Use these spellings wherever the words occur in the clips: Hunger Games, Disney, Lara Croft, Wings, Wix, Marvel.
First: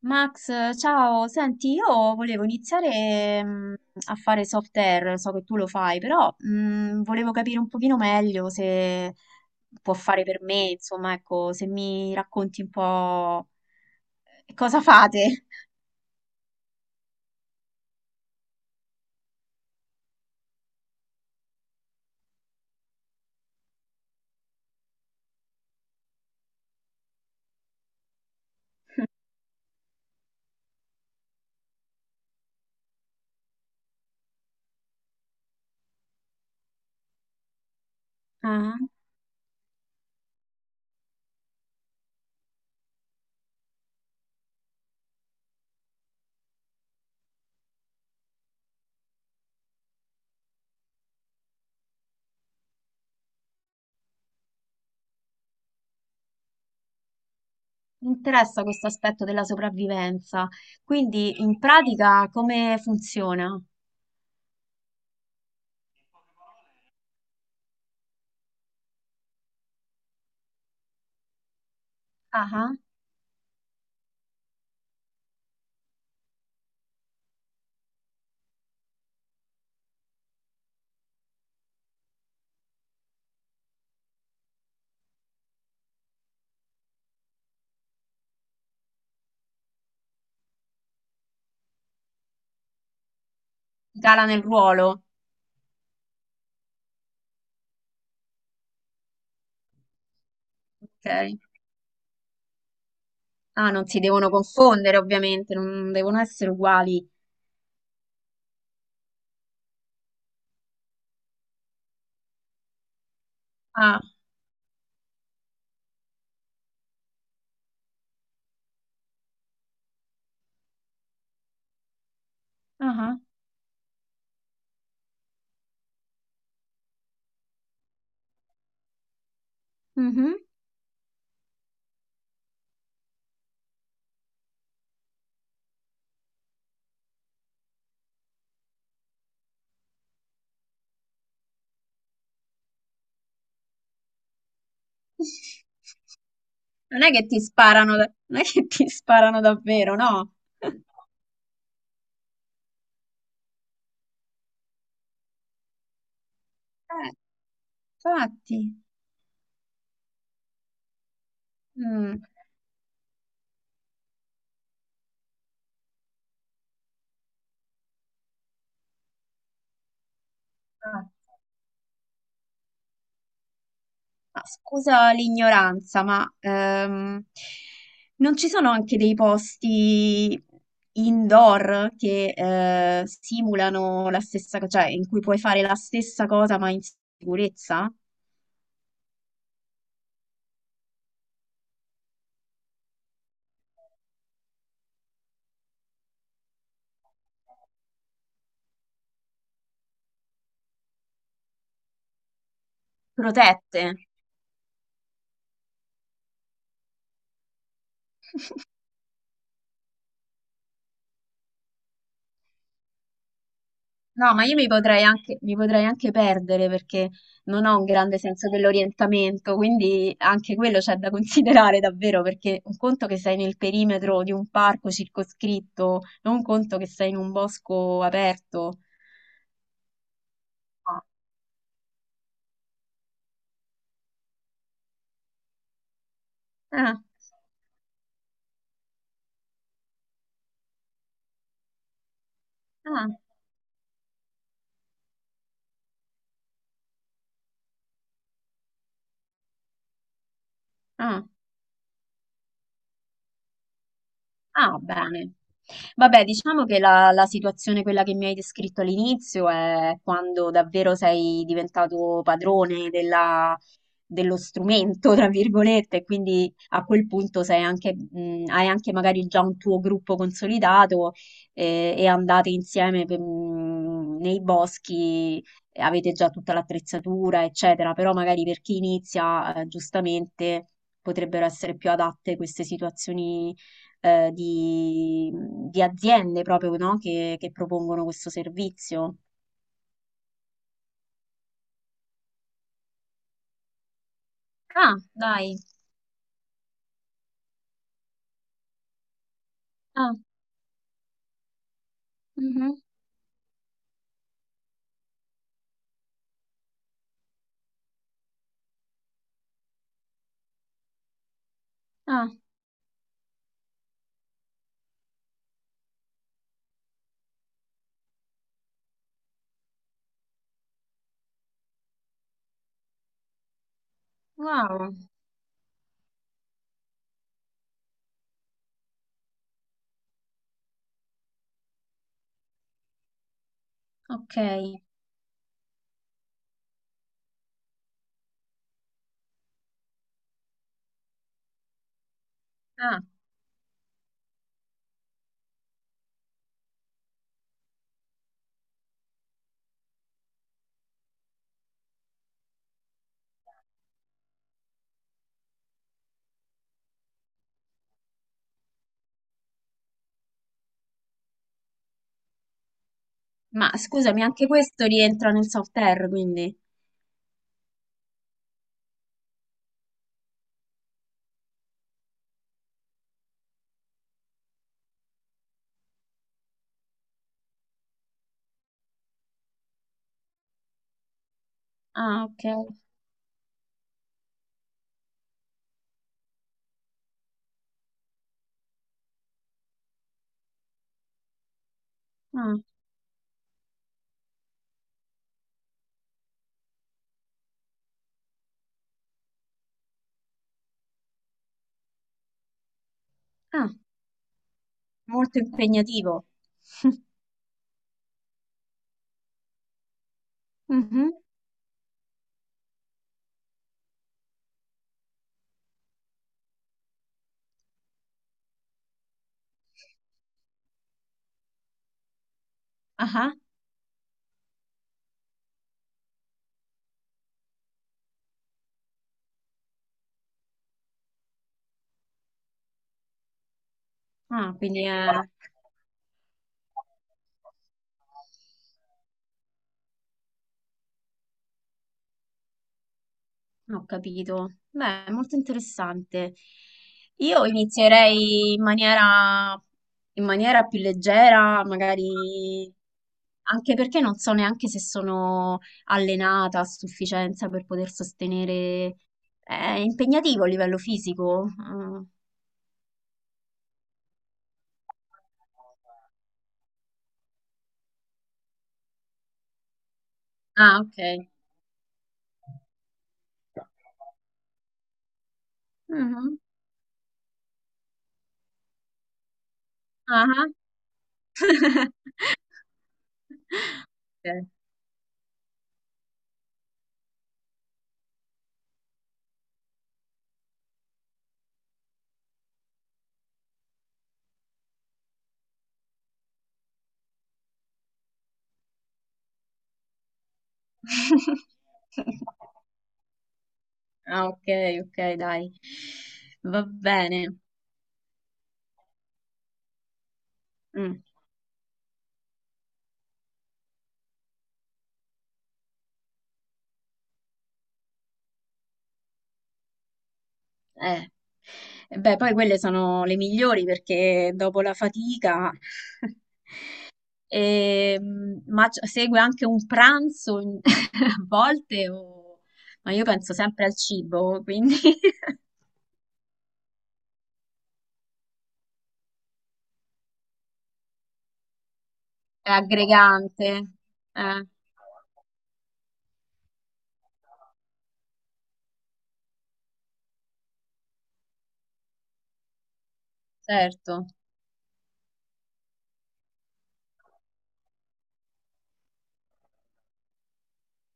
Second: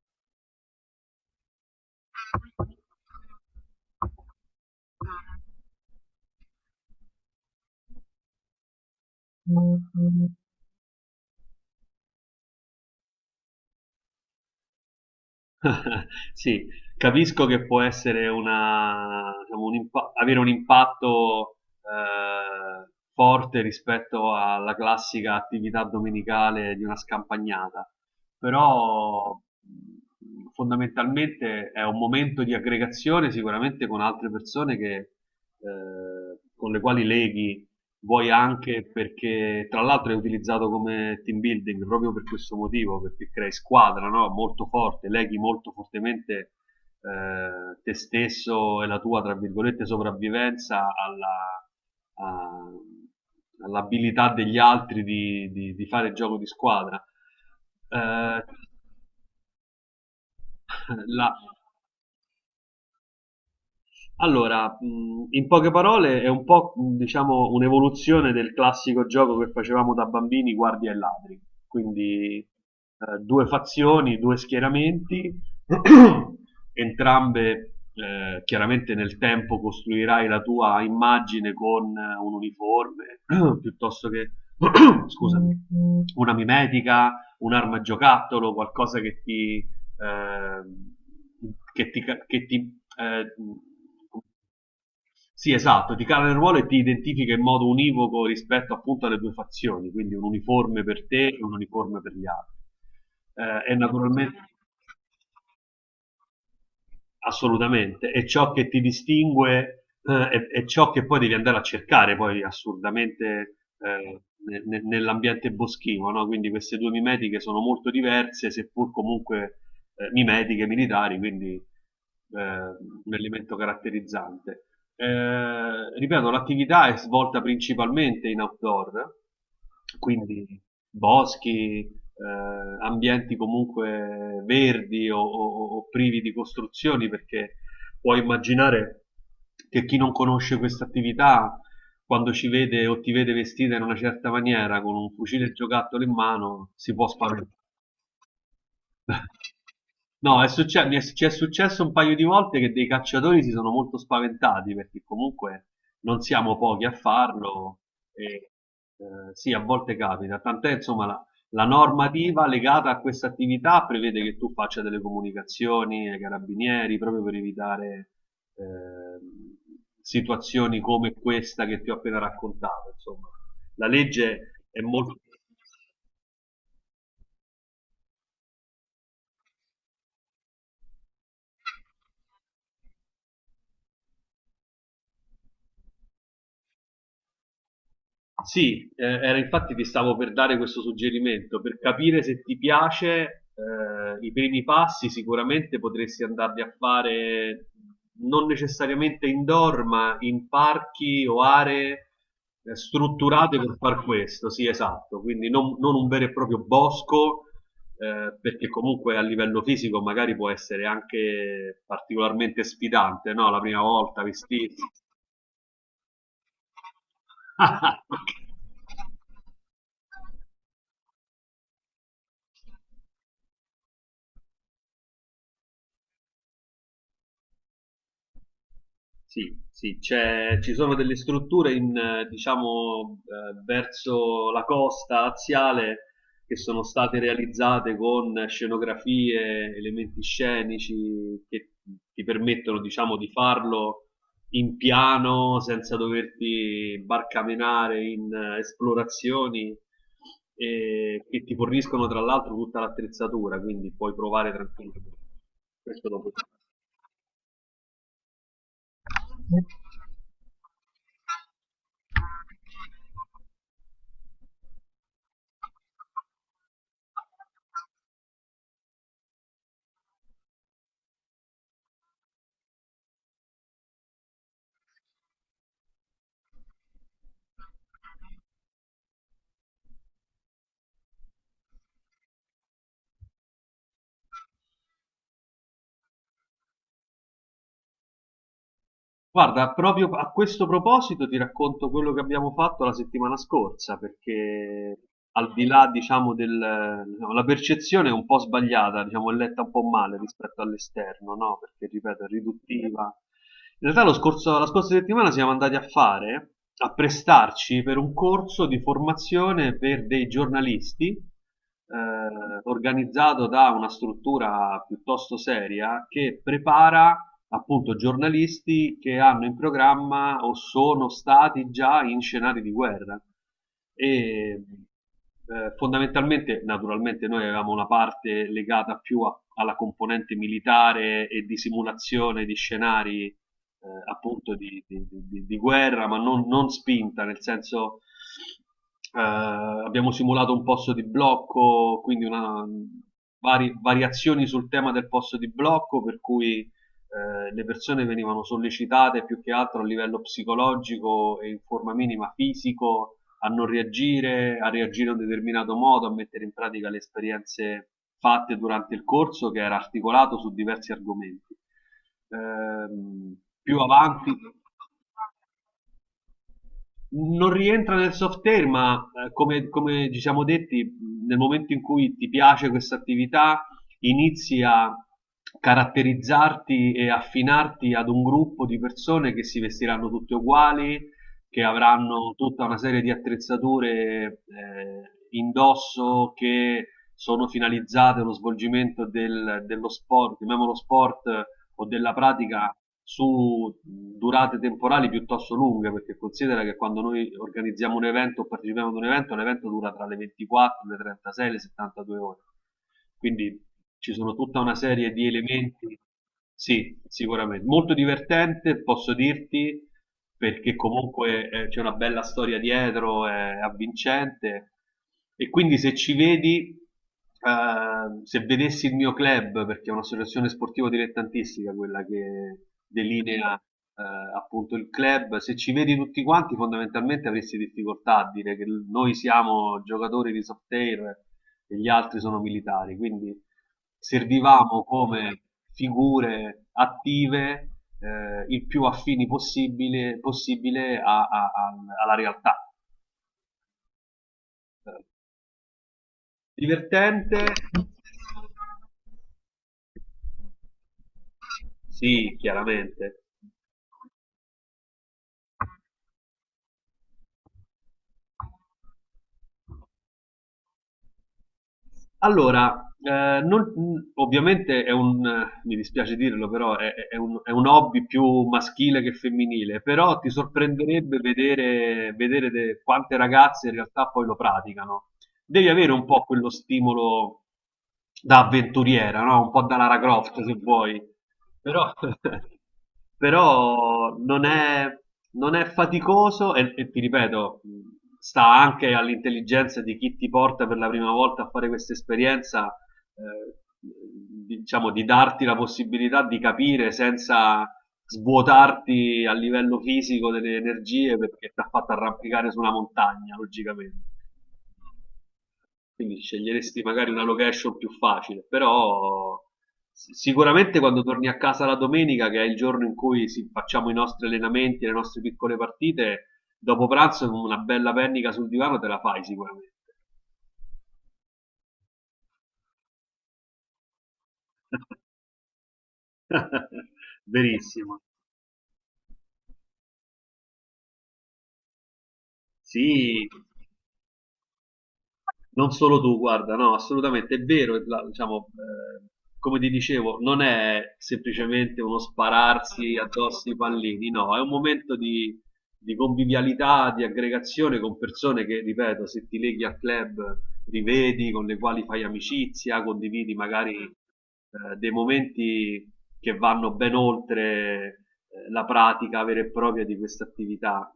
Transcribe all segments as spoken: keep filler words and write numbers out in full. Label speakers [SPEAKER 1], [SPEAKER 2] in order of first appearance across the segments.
[SPEAKER 1] Max, ciao, senti, io volevo iniziare mm, a fare software, so che tu lo fai, però mm, volevo capire un pochino meglio se può fare per me, insomma, ecco, se mi racconti un po' cosa fate.
[SPEAKER 2] Sì, capisco che può essere una, diciamo, un impa- avere un impatto eh, forte rispetto alla classica attività domenicale di una scampagnata, però mh, fondamentalmente è un momento di aggregazione sicuramente con altre persone che, eh, con le quali leghi. Vuoi
[SPEAKER 1] Ah,
[SPEAKER 2] anche perché, tra l'altro, è utilizzato come team building proprio per questo motivo, perché crei squadra, no? Molto forte, leghi molto fortemente eh, te stesso e la tua, tra virgolette, sopravvivenza alla, a- all'abilità degli altri di, di- di fare gioco di squadra.
[SPEAKER 1] mi
[SPEAKER 2] Eh,
[SPEAKER 1] interessa questo aspetto della sopravvivenza,
[SPEAKER 2] la,
[SPEAKER 1] quindi in pratica come funziona?
[SPEAKER 2] Allora, mhmm, in poche parole è un po', mhmm, diciamo un'evoluzione del classico gioco che facevamo da bambini, guardie e ladri. Quindi,
[SPEAKER 1] Ah,
[SPEAKER 2] ehm, due fazioni, due schieramenti, entrambe ehm, chiaramente nel tempo costruirai la tua immagine con un uniforme, piuttosto che scusami, una mimetica, un'arma a giocattolo, qualcosa che ti ehm, che ti ca che ti ehm
[SPEAKER 1] Gala nel ruolo,
[SPEAKER 2] sì, esatto, ti cala nel ruolo e ti identifica in modo univoco rispetto appunto alle due fazioni, quindi un uniforme per te
[SPEAKER 1] ok.
[SPEAKER 2] e un uniforme per gli altri. Eh,
[SPEAKER 1] Ah,
[SPEAKER 2] e
[SPEAKER 1] non si devono
[SPEAKER 2] naturalmente,
[SPEAKER 1] confondere, ovviamente, non devono essere uguali.
[SPEAKER 2] assolutamente, è ciò che ti distingue, eh, è, è ciò che poi devi andare a cercare poi assurdamente
[SPEAKER 1] Ah,
[SPEAKER 2] eh, ne- ne- nell'ambiente boschivo, no? Quindi queste due mimetiche sono molto diverse, seppur comunque eh, mimetiche militari, quindi eh, un
[SPEAKER 1] ah.
[SPEAKER 2] elemento caratterizzante. Eh, ripeto, l'attività è svolta principalmente in outdoor,
[SPEAKER 1] Mhm.
[SPEAKER 2] quindi boschi, eh, ambienti comunque verdi o, o- o privi di costruzioni, perché puoi immaginare che chi non conosce questa attività, quando ci vede o ti vede vestita in una certa maniera, con un fucile giocattolo in mano, si
[SPEAKER 1] Non
[SPEAKER 2] può
[SPEAKER 1] è che ti
[SPEAKER 2] spaventare.
[SPEAKER 1] sparano, da- non è che ti sparano davvero, no?
[SPEAKER 2] No, è
[SPEAKER 1] Eh,
[SPEAKER 2] succe- mi è- ci è successo un paio di volte che dei cacciatori si sono molto spaventati perché comunque non siamo pochi a farlo e
[SPEAKER 1] infatti.
[SPEAKER 2] eh, sì, a volte capita. Tant'è, insomma, la, la
[SPEAKER 1] Mm.
[SPEAKER 2] normativa legata a questa attività prevede che tu faccia delle comunicazioni ai carabinieri proprio per evitare ehm, situazioni come questa che ti ho appena raccontato. Insomma, la
[SPEAKER 1] Ma
[SPEAKER 2] legge è
[SPEAKER 1] scusa
[SPEAKER 2] molto...
[SPEAKER 1] l'ignoranza, ma ehm, non ci sono anche dei posti indoor che eh, simulano la stessa cosa, cioè in cui puoi fare la stessa cosa ma in sicurezza?
[SPEAKER 2] Sì, eh, era infatti ti stavo per dare questo suggerimento, per capire se ti piace, eh, i primi passi sicuramente potresti andarli a fare non necessariamente indoor, ma in parchi o aree eh, strutturate per
[SPEAKER 1] Protette.
[SPEAKER 2] far questo, sì, esatto, quindi non, non un vero e proprio bosco, eh, perché comunque a livello fisico magari può essere anche particolarmente sfidante, no? La prima volta
[SPEAKER 1] No, ma io mi
[SPEAKER 2] vestirsi.
[SPEAKER 1] potrei anche, mi potrei anche perdere perché non ho un grande senso dell'orientamento, quindi anche quello c'è da considerare davvero, perché un conto che sei nel perimetro di un parco circoscritto, non un conto che sei in un bosco aperto.
[SPEAKER 2] Sì, sì, c'è- ci sono
[SPEAKER 1] Ah,
[SPEAKER 2] delle strutture in, eh, diciamo, eh, verso la costa aziale che sono
[SPEAKER 1] ah,
[SPEAKER 2] state realizzate con scenografie, elementi scenici che ti permettono,
[SPEAKER 1] ah.
[SPEAKER 2] diciamo, di farlo in piano senza doverti barcamenare in eh, esplorazioni
[SPEAKER 1] Ah.
[SPEAKER 2] e che ti forniscono tra l'altro tutta l'attrezzatura, quindi puoi provare
[SPEAKER 1] Ah,
[SPEAKER 2] tranquillamente.
[SPEAKER 1] bene.
[SPEAKER 2] Questo
[SPEAKER 1] Vabbè,
[SPEAKER 2] dopo.
[SPEAKER 1] diciamo che la, la situazione, quella che mi hai descritto all'inizio, è quando davvero sei diventato padrone della- dello strumento, tra virgolette, e quindi a quel punto sei anche, mh, hai anche magari già un tuo gruppo consolidato eh, e andate insieme per- mh, nei boschi, e avete già tutta l'attrezzatura, eccetera, però magari per chi inizia, eh, giustamente, potrebbero essere più adatte queste situazioni eh, di, di aziende proprio, no? Che, che propongono questo servizio.
[SPEAKER 2] Guarda, proprio a questo proposito ti racconto quello che abbiamo fatto la settimana scorsa,
[SPEAKER 1] Ah,
[SPEAKER 2] perché al
[SPEAKER 1] dai.
[SPEAKER 2] di là, diciamo, del, diciamo, la percezione è un po' sbagliata, diciamo, è letta un po' male
[SPEAKER 1] Ah,
[SPEAKER 2] rispetto all'esterno, no? Perché, ripeto, è
[SPEAKER 1] mhm.
[SPEAKER 2] riduttiva. In realtà lo scorso- la scorsa settimana siamo andati a fare, a prestarci per un corso di formazione per dei giornalisti,
[SPEAKER 1] Ah,
[SPEAKER 2] eh, organizzato da una struttura piuttosto seria che prepara appunto giornalisti che hanno in programma o sono stati già in scenari di guerra. E eh,
[SPEAKER 1] wow.
[SPEAKER 2] Fondamentalmente, naturalmente, noi avevamo una parte legata più a- alla componente militare e di simulazione di scenari eh,
[SPEAKER 1] Ok.
[SPEAKER 2] appunto di, di- di- di guerra, ma non, non spinta, nel senso. Eh, abbiamo simulato un posto di blocco, quindi una,
[SPEAKER 1] Ah,
[SPEAKER 2] vari- variazioni sul tema del posto di blocco, per cui eh, le persone venivano sollecitate più che altro a livello psicologico e in forma minima fisico a non reagire, a reagire in un determinato modo, a mettere in pratica le esperienze fatte durante il corso che era articolato su diversi argomenti. Ehm,
[SPEAKER 1] ma
[SPEAKER 2] Più
[SPEAKER 1] scusami,
[SPEAKER 2] avanti,
[SPEAKER 1] anche questo rientra nel software, quindi.
[SPEAKER 2] non rientra nel software, ma eh, come come ci siamo detti, mhmm, nel momento in cui ti piace questa attività, inizi a caratterizzarti e affinarti ad un gruppo di persone che si vestiranno tutte uguali, che
[SPEAKER 1] Ah,
[SPEAKER 2] avranno
[SPEAKER 1] ok.
[SPEAKER 2] tutta una serie di attrezzature eh, indosso che sono finalizzate allo svolgimento del- dello sport, chiamiamolo sport eh, o della
[SPEAKER 1] Ah,
[SPEAKER 2] pratica su durate temporali piuttosto lunghe, perché considera che quando noi organizziamo un evento o partecipiamo ad un evento, l'evento dura tra le ventiquattro, le trentasei e le settantadue ore. Quindi
[SPEAKER 1] ah,
[SPEAKER 2] ci sono tutta una serie di
[SPEAKER 1] molto
[SPEAKER 2] elementi.
[SPEAKER 1] impegnativo.
[SPEAKER 2] Sì, sicuramente. Molto divertente, posso dirti, perché
[SPEAKER 1] Mhm.
[SPEAKER 2] comunque eh, c'è una bella storia dietro, è avvincente. E quindi se ci vedi, eh, se vedessi il mio club, perché è un'associazione sportiva dilettantistica quella che
[SPEAKER 1] Ah,
[SPEAKER 2] delinea eh, appunto il club, se ci vedi tutti quanti, fondamentalmente avresti difficoltà a dire che noi siamo giocatori di soft air e gli altri sono militari, quindi
[SPEAKER 1] ah, ah, quindi
[SPEAKER 2] servivamo
[SPEAKER 1] è...
[SPEAKER 2] come figure attive eh, il più affini possibile, possibile a- a- a- alla realtà.
[SPEAKER 1] Ho capito.
[SPEAKER 2] Eh,
[SPEAKER 1] Beh, è molto interessante.
[SPEAKER 2] Divertente?
[SPEAKER 1] Io inizierei in maniera, in maniera più leggera,
[SPEAKER 2] Sì,
[SPEAKER 1] magari
[SPEAKER 2] chiaramente.
[SPEAKER 1] anche perché non so neanche se sono allenata a sufficienza per poter sostenere. È impegnativo a livello fisico. Mm.
[SPEAKER 2] Allora, eh, non- mh, ovviamente è un, eh, mi dispiace dirlo, però è, è- è un, è un hobby più maschile che femminile, però ti
[SPEAKER 1] Ah,
[SPEAKER 2] sorprenderebbe
[SPEAKER 1] ok.
[SPEAKER 2] vedere, vedere de- quante ragazze in realtà poi lo praticano. Devi avere un po'
[SPEAKER 1] Mhm.
[SPEAKER 2] quello stimolo da avventuriera, no, un po' da Lara
[SPEAKER 1] Ah,
[SPEAKER 2] Croft
[SPEAKER 1] ah.
[SPEAKER 2] se vuoi, però però non
[SPEAKER 1] Ok.
[SPEAKER 2] è non è faticoso e e ti ripeto, mhmm, sta anche all'intelligenza di chi ti porta per la prima volta a fare questa esperienza, ehm, mhmm, diciamo di darti la possibilità di capire senza svuotarti a livello fisico delle energie perché t'ha fatto arrampicare su una montagna logicamente,
[SPEAKER 1] Ah, ok, ok, dai.
[SPEAKER 2] quindi
[SPEAKER 1] Va
[SPEAKER 2] sceglieresti magari una
[SPEAKER 1] bene.
[SPEAKER 2] location più facile, però si- sicuramente quando
[SPEAKER 1] Mm.
[SPEAKER 2] torni a casa la domenica, che è il giorno in cui si- facciamo i nostri allenamenti, le nostre piccole partite, dopo pranzo con una bella pennica sul divano te la fai sicuramente.
[SPEAKER 1] Eh. E beh, poi quelle sono le migliori perché dopo la fatica
[SPEAKER 2] Benissimo.
[SPEAKER 1] Ehm, ma c- segue anche un pranzo in- a volte, o- ma io
[SPEAKER 2] Sì,
[SPEAKER 1] penso sempre al cibo, quindi
[SPEAKER 2] non solo tu, guarda, no, assolutamente è vero, la- diciamo, eh, come ti dicevo, non è semplicemente uno
[SPEAKER 1] è
[SPEAKER 2] spararsi addosso i
[SPEAKER 1] aggregante.
[SPEAKER 2] pallini, no, è
[SPEAKER 1] Eh,
[SPEAKER 2] un momento di, di convivialità, di aggregazione con persone che, ripeto, se ti leghi al club rivedi, con le quali fai amicizia, condividi magari
[SPEAKER 1] certo.
[SPEAKER 2] eh, dei momenti che vanno ben oltre eh, la pratica vera e propria di questa attività.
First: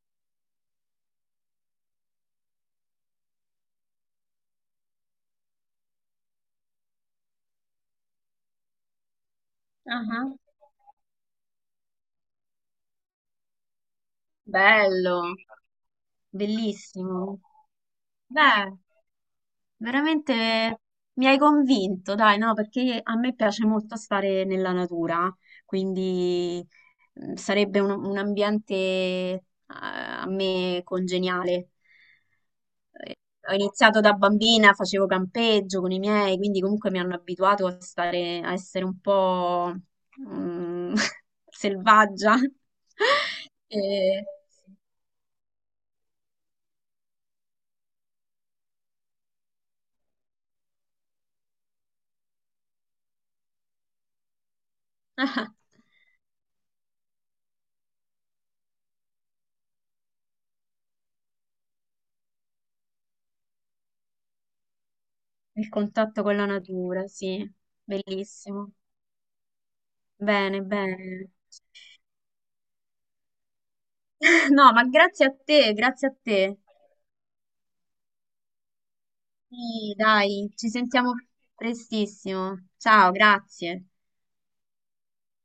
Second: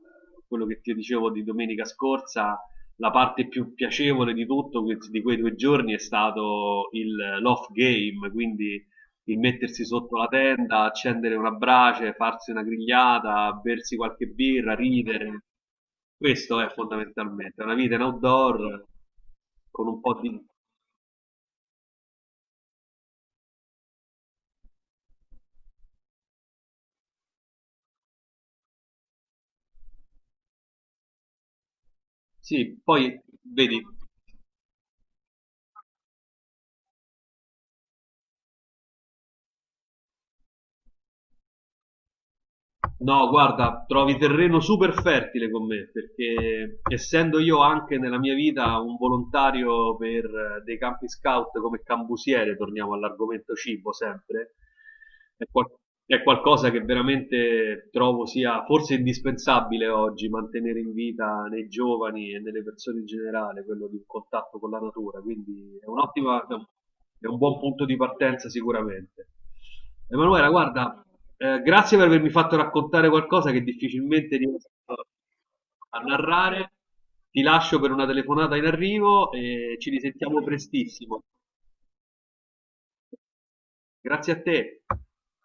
[SPEAKER 2] Quello che ti dicevo di domenica scorsa, la parte più piacevole di tutto que- di quei due giorni è stato il- l'off game, quindi il mettersi sotto la
[SPEAKER 1] Ah,
[SPEAKER 2] tenda, accendere una brace, farsi una grigliata, bersi qualche birra,
[SPEAKER 1] bello,
[SPEAKER 2] ridere. Questo è
[SPEAKER 1] bellissimo.
[SPEAKER 2] fondamentalmente una vita in
[SPEAKER 1] Beh.
[SPEAKER 2] outdoor con un po' di...
[SPEAKER 1] Veramente mi hai convinto, dai, no, perché a me piace molto stare nella natura, quindi mm, sarebbe un, un ambiente eh, a me congeniale.
[SPEAKER 2] Sì,
[SPEAKER 1] Eh,
[SPEAKER 2] poi
[SPEAKER 1] Ho
[SPEAKER 2] vedi,
[SPEAKER 1] iniziato da bambina, facevo campeggio con i miei, quindi comunque mi hanno abituato a stare, a essere un po' mm, selvaggia.
[SPEAKER 2] no, guarda, trovi
[SPEAKER 1] E-
[SPEAKER 2] terreno super fertile con me, perché essendo io anche nella mia vita un volontario per eh, dei campi scout come cambusiere, torniamo all'argomento cibo sempre, è, qual- è qualcosa che veramente trovo sia forse indispensabile oggi mantenere in vita nei giovani e nelle persone in generale, quello di un contatto con la natura,
[SPEAKER 1] Il
[SPEAKER 2] quindi è
[SPEAKER 1] contatto con la
[SPEAKER 2] un'ottima,
[SPEAKER 1] natura,
[SPEAKER 2] è un
[SPEAKER 1] sì,
[SPEAKER 2] buon punto di partenza
[SPEAKER 1] bellissimo.
[SPEAKER 2] sicuramente. Emanuela,
[SPEAKER 1] Bene,
[SPEAKER 2] guarda,
[SPEAKER 1] bene.
[SPEAKER 2] eh, grazie per avermi fatto raccontare qualcosa che difficilmente riesco
[SPEAKER 1] No, ma grazie a te,
[SPEAKER 2] a
[SPEAKER 1] grazie a te.
[SPEAKER 2] narrare. Ti lascio per una telefonata in arrivo e ci
[SPEAKER 1] Sì,
[SPEAKER 2] risentiamo
[SPEAKER 1] dai, ci sentiamo
[SPEAKER 2] prestissimo.
[SPEAKER 1] prestissimo. Ciao, grazie.
[SPEAKER 2] Grazie a te.